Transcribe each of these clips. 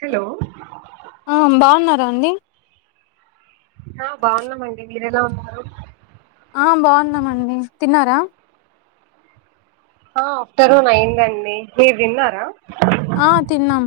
Hello రండి ఆ బాగున్నామండి, మీరెలా ఉన్నారు? ఆ బాగున్నామండి, తిన్నారా? ఆ ఆఫ్టర్ నూన్ అయిందండి, మీరు తిన్నారా? ఆ తిన్నాం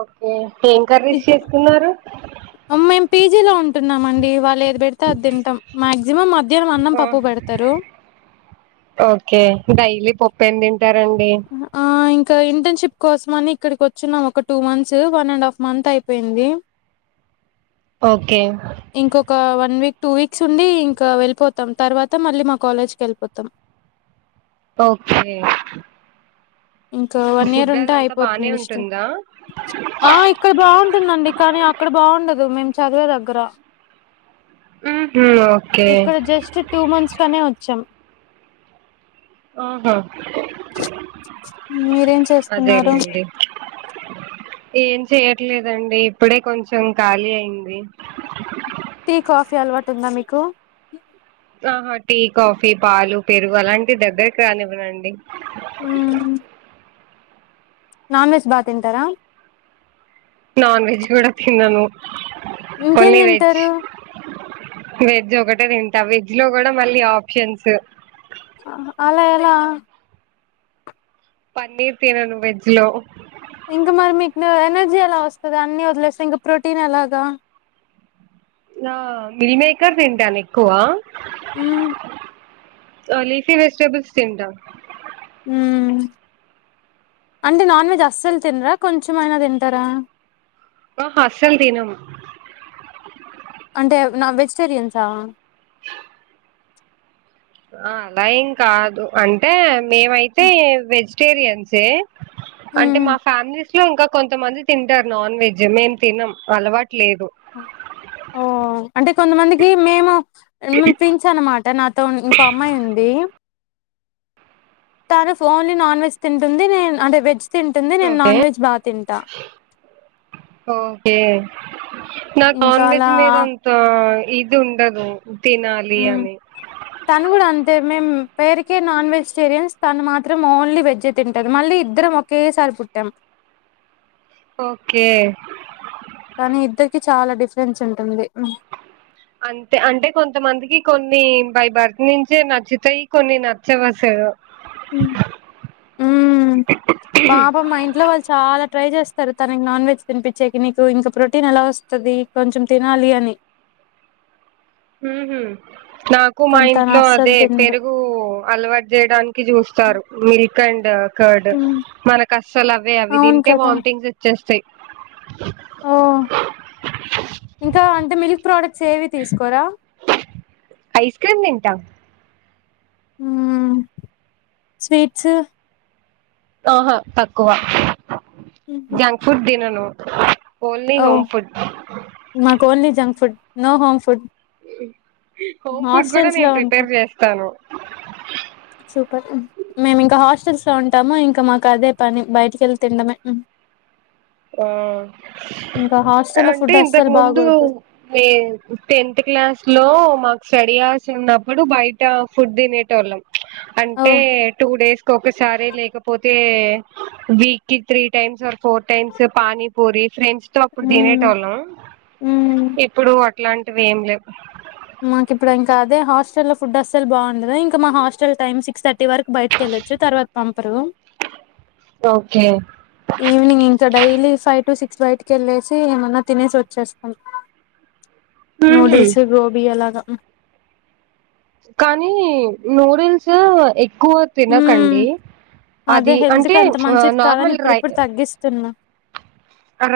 ఓకే ఏం తి కర్రీస్ చేసుకున్నారు మేము పీజీలో ఉంటున్నామండి వాళ్ళు ఏది పెడితే అది తింటాం మాక్సిమం అద్ మధ్యానం అన్నం ఆ పప్పు పెడతారు ఓకే డైలీ పప్పేం తింటారండి అహ ఆయ్ ఇంకా ఇంటర్నషిప్ షిప్ కోసం అని ఇక్కడికి వచ్చిన్నాం ఒక two months one and half month అయిపోయింది ఓకే ఇంకొక వన్ వీక్ టూ వీక్స్ ఉండి ఇంకా వెళ్ళిపోతాం తర్వాత మళ్ళీ మా కాలేజ్కి వెళ్ళిపోతాం ఓకే ఇంకా వన్ ఇయర్ ఫుడ్ ఉంటే అదంతా బానే అయిపోతుంది ఇస్ట్ ఉంటుందా ఆ ఇక్కడ బాగుంటుందండి కానీ అక్కడ బాగుండదు మేము చదివే దగ్గర ఉహు ఓకే ఇక్కడ జస్ట్ టూ మంత్స్ లోనే వచ్చాం ఆహా మీరేం చేస్తున్నారు అదేలేండి ఏం చెయట్లేదండి ఇప్పుడే కొంచెం ఖాళీ అయింది టీ కాఫీ అలవాటు ఉందా మీకు ఆహా టీ కాఫీ పాలు పెరుగు అలాంటి దగ్గరకు రానివ్వనండి ఉహు నాన్ వెజ్ బాగా తింటారా నాన్ వెజ్ కూడా తినాను ఇంకేం తింటారు వెజ్ ఒకటే తింటా వెజ్ లో కూడా మళ్ళీ ఆప్షన్స్ అలా ఎలా పన్నీర్ తినను వెజ్ లో ఇంకా మరి మీకు ఎనర్జీ ఎలా వస్తాది అన్ని వదిలేస్తే ఇంకా ప్రోటీన్ ఎలాగా ఆ మీల్ మేకర్ తింటాను ఎక్కువ మ్మ్ ఆ లీఫీ వెజిటెబుల్స్ తింటా మ్మ్ అంటే నాన్ వెజ్ అస్సల్ తినరా కొంచెం అయినా తింటారా హ అస్సల్ తినం అంటే నా వెజిటేరియన్సా అలా ఏం కాదు అంటే మిము అయితే వెజ్ వెజ్ టేరియన్సే అంటే మ్మ్ మా ఫ్యామిలీస్ లో ఇంకా కొంతమంది తింటారు నాన్ వెజ్ మేము తినాం అలవాటు లేదు ఓ అంటే కొంతమందికి మేము పించ్ అన్నమాట నాతో ఇంకో అమ్మాయి ఉంది తను ఓన్లీ నాన్ వెజ్ తింటుంది నేన్ అంటే వెజ్ తింటుంది నేను ఓకే నాన్ వెజ్ బాగా తింటా ఓకే నాకు ఇంకా నాన్ వెజ్ అలా మీద అంతా ఇదుండదు తను కూడా అంతే మేం పేరుకే నాన్ వెజిటేరియన్స్ తను మాత్రం ఓన్లీ వెజ్ ఏ తింటాది మళ్ళీ ఇద్దరం ఒకేసారి పుట్టాం ఓకే కానీ ఇద్దరికి చాలా డిఫరెన్స్ ఉంటుంది అంతే అంటే కొంతమందికి కొన్ న్నీ బై భర్త్ నుంచే నచ్చుతయి కొన్ని నచ్చవ్ అసలూ. ఉ ఊ పాపం మా ఇంట్లో వాళ్ళు చాలా ట్రై చేస్తారు తనకి నాన్ వెజ్ తినిపించేకి నీకు ఇకా ప్రోటీన్ ఎలా వస్తది కొంచెం తినాలి అని. ఊహూ నాకు మా కానీ తను ఇంట్లో అస్సలు అదే తినదు పెరుగూ అలవాట్ జేయడానికి చూస్తారు మీల్క్. క్ ఆండ్ ఆ కార్డ్ మనకు అస్సలు అవే అవి అవును తింటే కదా వామిటింగ్స్ వచ్చేస్తయ్. ఓ ఇంకా అంటే మిల్క్ ప్రోడక్ట్స్ ఏవి తీసుకోరా. ఐస్ క్రీమ్ తింటా ఊ స్వీట్సూ ఆహా తక్కువా జంక్ ఫుడ్ తినను. ఓన్లీ ఓ హోమ్ ఫుడ్ నాకు only junk food. No home food. Home food గూడా హాస్టల్స్ లో నేను ఉంటా ప్రిపేర్ చేస్తాను. సూపర్ మేము ఇంకా హాస్టల్స్ లో ఉంటాము ఇంకా మాకు అదే పని బయటికి ఎళ్ళి తినడమే. ఆ ఇంకా హాస్టల్లో అంటే ఫుడ్ ఇంతకు అస్సలు ముందూ బాగోదు ఏ టెన్త్ క్లాస్ లో మాకు స్టడీ అవర్స్ లో ఉన్నప్పుడు బయటా ఫుడ్ తినేటోళ్ళం. ఓ అంటే టూ డేస్ కొకసారే లేకపోతే. వీక్కీ three times or four times panipuri friends తో అప్పుడు ఉమ్ తినేటోళ్ళం. ఉమ్ ఇప్పుడూ అట్లాంటివి ఏమ్ లేవు మాకు ఇప్పుడు ఇంకా అదే హాస్టల్ లో ఫుడ్ అస్సల్ బాగుండదు ఇంకా మా hostel time six thirty వరకు బయటికి వెళ్ళొచ్చు తర్వాత పంపరూ ఓకే ఈవినింగ్ ఇంకా డైలీ ఫై టు సిక్స్ బయటికి ఎళ్ళేసి ఏమన్నా తినేసి వచ్చేస్తాం. ఉహు నూడుల్స్ అ గోబీ అలాగా కానీ నూడిల్సూ ఎక్ క్కువ ఉమ్ తినకండీ అదే అదీ హెల్త్ అంటే కి అంత మంచిది కాదని నార్మల్ రై ఇప్పుడిప్పుడు తగ్గిస్తున్నా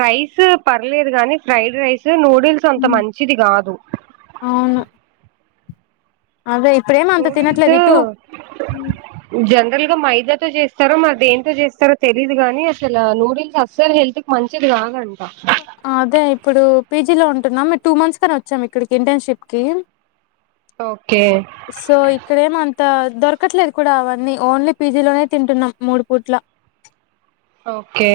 రైసు పర్లేదు గాని ఫ్రైడ్ రైస్ సు నూడిల్స్ అంత ఉమ్, మంచిది గాదు. అవును అదే ఇప్పుడేం అంత నూడిల్సూ తినట్లేదు ఇటు జనరల్గా మైదా తో చేస్తారో మరి దేంతో చేస్తారో తెలీదుగానీ అసలా నూడిల్స్ అస్సలు హెల్త్ కి మంచిది కాదండ్ అదే ఇప్పుడూ పీజిలో ఉంట్ టున్నం టూ మంత్స్ కని వచ్చాం ఇక్కడికి ఇంటార్న్షిప్ కీ ఓకే సో ఇక్కడేం అన్ తా దొరకట్లేదు కూడా అవన్నీ ఓన్లీ పీజీ లోనే తింటున్నాం మూడు పూట్లా. ఓకే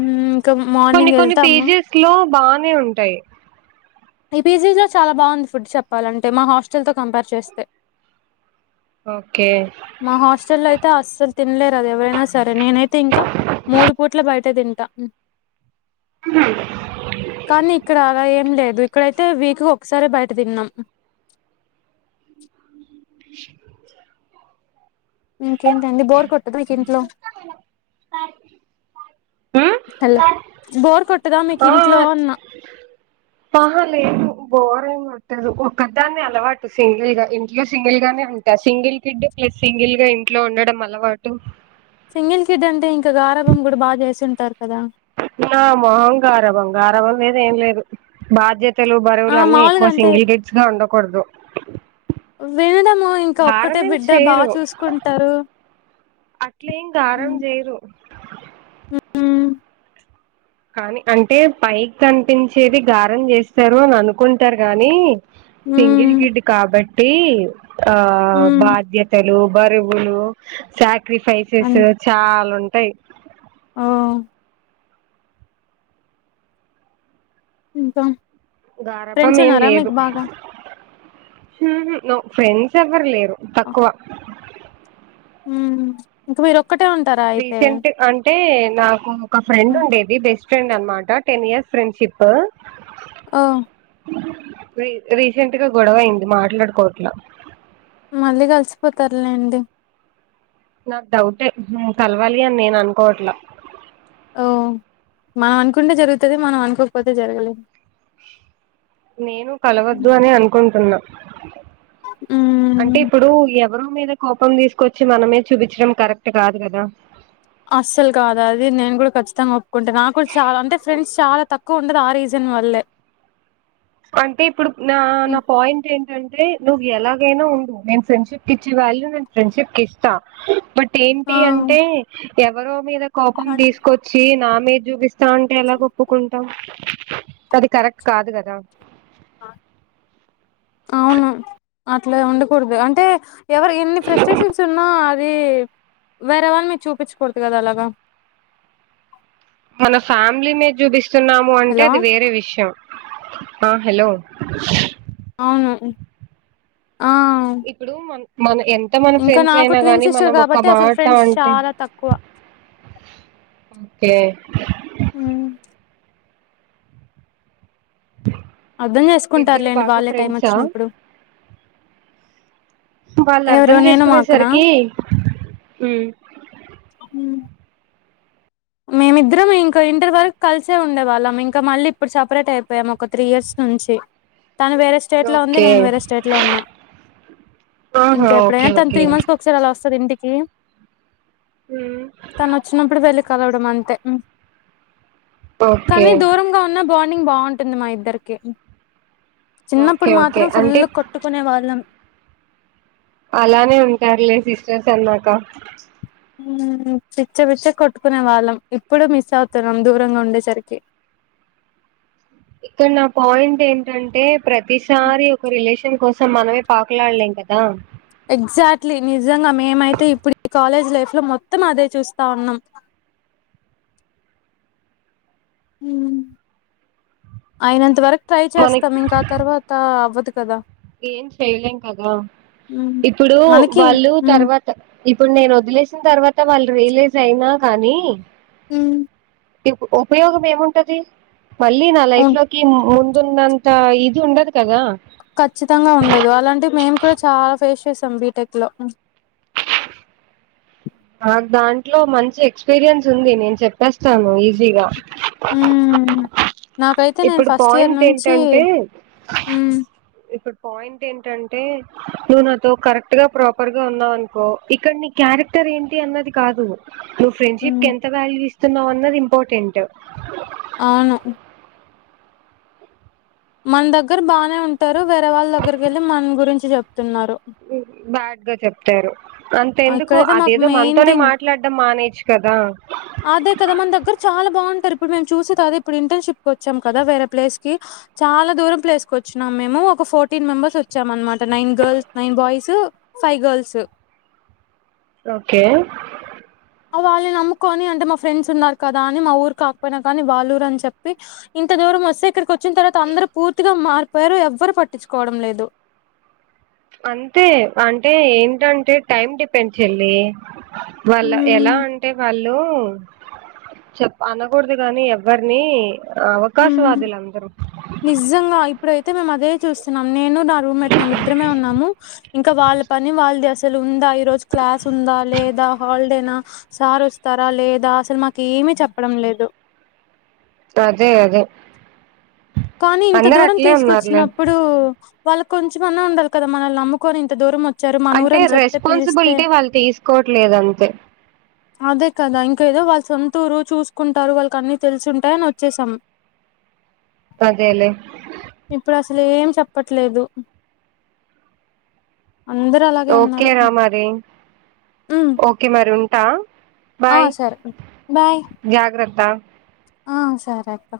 మ్మ్ ఇంకా కొన్ని మార్నింగ్ కొన్ని వెళ్తాము పీజీస్ లో బానే ఉంటాయి. ఈపీజీలో చాలా బాగుంది ఫుడ్ చెప్పాలంటే మా హాస్టల్ తో కంపేర్ చేస్తే. ఓకే మా హాస్టల్ లో అయితే అస్సల్ తిన్లేరు అది ఎవరైనా సరే నేనైతే ఇంకా. మూడు పూట్లా బయటేతిం టా కానీ ఇక్కడా అలా ఏం లేదు. ఇక్కడైతే వీక్ కు ఒక్కసారే బయట తిన్నాం. ఇంకేంత అండి బోర్ కొట్టదు మీక ఇంట్లో ఉమ్ హలో బోర్ కొట్టదా మీకు ఇంట్లో అన్న అహ లేదు బోరింగ్ గొట్టదు ఒక్క దాన్ని అలవాటు సింగిల్ గా ఇంట్లో సింగిల్ గానే ఉంట సింగిల్ కిడ్ సింగిల్ గా ఇంట్లో ఉండడం అలవాటు సింగిల్ కిడ్ అంటే ఇంకా గారాభం కూడా బాగా చేసింటారు కదా నా మొహం గారభం గారాబం లేద్ ఏం లేదు బాధ్యత తెలువు ఆ బరువులు అన్నీ మాములుగా ఎక్కువ అంటే సింగిల్ కిట్స్ కె ఉండకూడదు వినడము ఇంకా ఒక్కటే గారమేం బిడ్డ బా చేయరు చూసుకుంటారు అట్లేం గారం హ్మ్ చేయరు హ్మ్ కానీ అంటే పైకి కనిపించేది గారం చేస్తారు అని అనుకుంటారు గానీ సింగిల్ హ్మ్ గిడ్ కాబట్టి ఆ హ్మ్ బాధ్యతలు బరువులు సాక్రిఫైసెస్ చాలా ఉంటాయి ఆ ఇంకా గారబం ఫ్రెండ్స్ ఏం ఉన్నారా లేదు మీకు బాగా ఊహు నో ఫ్రెండ్స్ ఎవ్వరు లేరు తక్కువ ఊ ఇక మీరు ఒక్కటే ఉంటారా అయితే రీసెంట్ అంటే నాకు ఒక ఫ్రెండ్ ఉండేది బెస్ట్ ఫ్రెండ్ అనమాట టెన్ ఇయర్స్ ఫ్రెండ్షిప్ అ రీ రీసెంట్ గా గొడవ అయింది మాట్లాడుకోట్లా మళ్ళీ కలిసిపోతారులేండి నాకు డౌటే కలవాలి అని నేను అనుకోవట్లా ఓ మనం అనుకుంటే జరుగుతది మనం అనుకోకపోతే జరగలేదు నేను కలవద్దు అనే అనుకుంటున్నా అంటే హ్మ్ ఇప్పుడు ఎవ్ ఎవరు మీద కోపం తీసుకొచ్చి మనమే చూపించడం కరెక్ట్ కాదు కదా అస్సలు కాదా అది నేను కూడా ఖచ్చితంగా ఒప్పుకుంటే నాకు కూడా చాలా అంటే ఫ్రెండ్స్ చాలా తక్కువ ఉండదు ఆ రీజన్ న్ వల్లే అంటే ఇప్పుడు నా నా పాయింట్ ఏంటి టంటే నువ్వు ఎలాగైనా ఉండు నేను ఫ్రెండ్షిప్ ఇచ్చే వాల్యూ నే ఫ్రెండ్షిప్ కి ఇస్తా బట్ ఆ ఏంటి అంటే ఎవరో మీద కోపం తీసుకొచ్చి నా మీద్ చూపిస్తా అంటే ఎలా ఒప్పుకుంటాం అది కరెక్ట్ కాదు కదా అవును అట్లా ఉండకూడదు అంటే ఎవరు ఎన్ని ఫ్రస్ట్రేషన్స్ ఉన్నా అద్ ది వేరేవళ మీ చూపించకూడదు కదా అలాగా మన ఫ్యామిలీ మీద చూపిస్తున్నాము అంటే హలో అది వేరే విషయం ఆ హలో అవును ఆ ఇప్పుడు మన మన ఎం ఎంత మన ఇంకా ఫ్రెండ్స్ నాకు అయినా ట్విన్ గానీ సిస్టర్ మనం ఒక్క కాబట్టి అసలు మాట ఫ్రెండ్స్ అంటే చాలా తక్కువ ఓకే అర్ధం ఇద్దరు చేసుకుంటారులేండి బాగా వాళ్ళే టైం ఫ్రెండ్సా వచ్చినప్పుడు వాళ్ళు ఎవరు అర్ధం నేను మా అక్కనా చేసుకునేసరికి ఊ హ్మ్. అ [inaudible] మేమిద్దరం ఇంకా ఇంటర్ వరకు కలిసే ఉండే వాళ్ళం ఇంకా మళ్ళీ ఇప్పుడు సపరేట్ అయిపోయాము ఒక త్రీ ఇయర్స్ నుంచి తను వేరే స్టేట్లో ఉంది ఓకే నేను వేరే స్టేట్లో ఉన్నా ఆహా ఇంకెప్పుడైనా ఓకే తన త్రీ ఓకే మంత్స్ కి ఒకసారి అలా వస్త ది ఇంటికి ఉమ్, తను వచ్చినప్పుడు వెళ్లి కలవడం అంతే ఓకే కానీ దూరంగా ఉన్నా బాం బాండింగ్ బాగుంటుంది మా ఇద్దరికి ఓకే చిన్నప్పుడు ఓకే మాత్రం ఫుల్ అంటే కొట్టుకునే వాళ్ళం అలానే ఉంటారులే సిస్టర్స్ అన్నాక ఉమ్ పిచ్చ పిచ్చ కొట్టుకునే వాళ్ళం ఇప్పుడు మిస్ అవుతున్నాం దూరంగా ఉండేసరికి ఇక్కడ నా పాయింట్ ఏంటంటే ప్రతిసారి ఒక రిలేషన్ కోస్ సం మనమే పాకులాడలేం కదా ఎగ్జాక్ట్లీ నిజంగా మేమైతే ఇప్పుడు ఈ కాలేజ్ లైఫ్ లో మొత్తం అదే చూస్తా ఉన్నాం [inaudible] హుమ్ అయినంత వరకు ట్రై మనకి చేస్తాం ఇంకా తర్వాత అవ్వదు కదా ఏం చెయలేం కదా ఇప్పుడు మనకి వాళ్ళు తర్వాత ఇప్పుడు నేను వదిలేసిన తర్వాత వాళ్ళు రియలైజ్ అయినా కానీ ఉమ్ ఇప్పు ఉపయోగం ఏముంటది మళ్ళీ నా లైఫ్ ఉమ్ లోకి ముందు ముందున్నంత ఇది ఉండదు కదా ఖచ్చితంగా ఉండదు అలాంటే మేము కూడా చాలా ఫేస్ చేస్ తం బీటెక్ లో నాకు దాంట్లో మంచి ఎక్స్పీరియన్స్ ఉంది నేను చెప్పేస్తాను ఈజీగా [inaudible] హ్మ్. నాకైతే నేను ఇప్పుడు ఫస్ట్ ఇయర్ పాయింట్ నుంచి ఏంటంటే మ్మ్ ఇప్పుడు పాయింట్ ఏంటంటే నువ్వు నాతో కరెక్ట్ గా ప్రాపర్ గా ఉన్నావు అనుకో ఇక్కడ నీ క్యారె క్టర్ ఏంటి అన్నది కాదు నువ్వు ఫ్రెండ్షిప్ కి ఎంత వాల్యూ ఇస్తున్నావు అన్నది ఇంపార్టెంట్ అవును మన దగ్గర బానే ఉంటారు వేరే వాళ్ళ దగ్గరికి వెళ్ళి మన గురించి చెప్ బ్యాడ్ గా చెప్తారు అంత ఆ! ఎందుకు ఇక్కడైతే మాకు అదేదో మెయిన్ మనతోనే థింగ్ మాట్లాడడం మానేయోచ్చు కదా అదే కదా మన దగ్గర చాలా బాగుంటారు ఇప్పుడు మేము చూసేది అదే ఇప్పుడు ఇంటర్న్షిప్ కి వచ్చాం కదా వేరే ప్లేస్ కి చాలా దూరం ప్లేస్ కు వచ్చినాం మేము ఒక ఫోర్టీన్ మెంబర్స్ వచ్చాం అన్నమాట nine girls nine boys five girls okay ఆ వాళ్లని నమ్ముకొని అంటే మా ఫ్రెండ్స్ ఉన్నారు కదా అని మా ఊరు కాకపోయినా కానీ వాళ్ల ఊరు అని చెప్పి ఇంత దూ దూరం వస్తే ఇక్కడికి వచ్చిన తరువాత అందరూ పూర్తిగా మారిపోయారు ఎవ్వరు పట్టించుకోవడం లేదు అంతే అంటే ఏంటంటే టైమ్ డిపెండ్ చెల్లి వాళ్ల ఎలా హ్మ్ అంటే వాళ్లు చెప్ప అనకూడదు గాని ఎవ్వరిని హుమ్ నిజంగా ఇప్పుడై తే మేము అదే చూస్తున్నాం నేను నా రూమ్ మేట్ మేము ఇద్దరమే ఉన్నాము ఇంకా వాళ్ల పని వాళ్లు చేస్ అసలు ఉందా ఈ రోజు క్లాస్ ఉందా లేదా హాలిడేనా సార్ వస్తారా లేదా అసలు మాకు ఏం ఏమి చెప్పడం లేదు అదే అదే కానీ ఇంత అందరు దూరం అట్లే ఉన్నారులే తీసుకొచ్చినప్పుడు వాళ్ళ కొంచంమన్నా ఉండాల కదా మనల్ని నాముకోని ఇంత దూరం వచ్చారు మన అంటే ఊరని చెప్తే పిలిస్తే రెస్పాన్సిబిలిటీ వాళ్ళు తీసుకోవట్లేదు అంతే అదే కదా ఇంకా ఏదో వాళ్ళు సొంత ఊరు చూసుకుంటారు వాళ్ళకి అన్ని తెలుసుంటాయ అని వచ్చేసాం అదేలేే ఇప్పుడు అసలు ఏం చెప్పట్లేదు అందరు అలాగే ఉన్నారు ఓకేనా మరి ఉమ్ ఓకే మరి ఉంటా ఆ బాయ్ సరే బాయ్ జాగ్రత్త ఆ సరే అక్క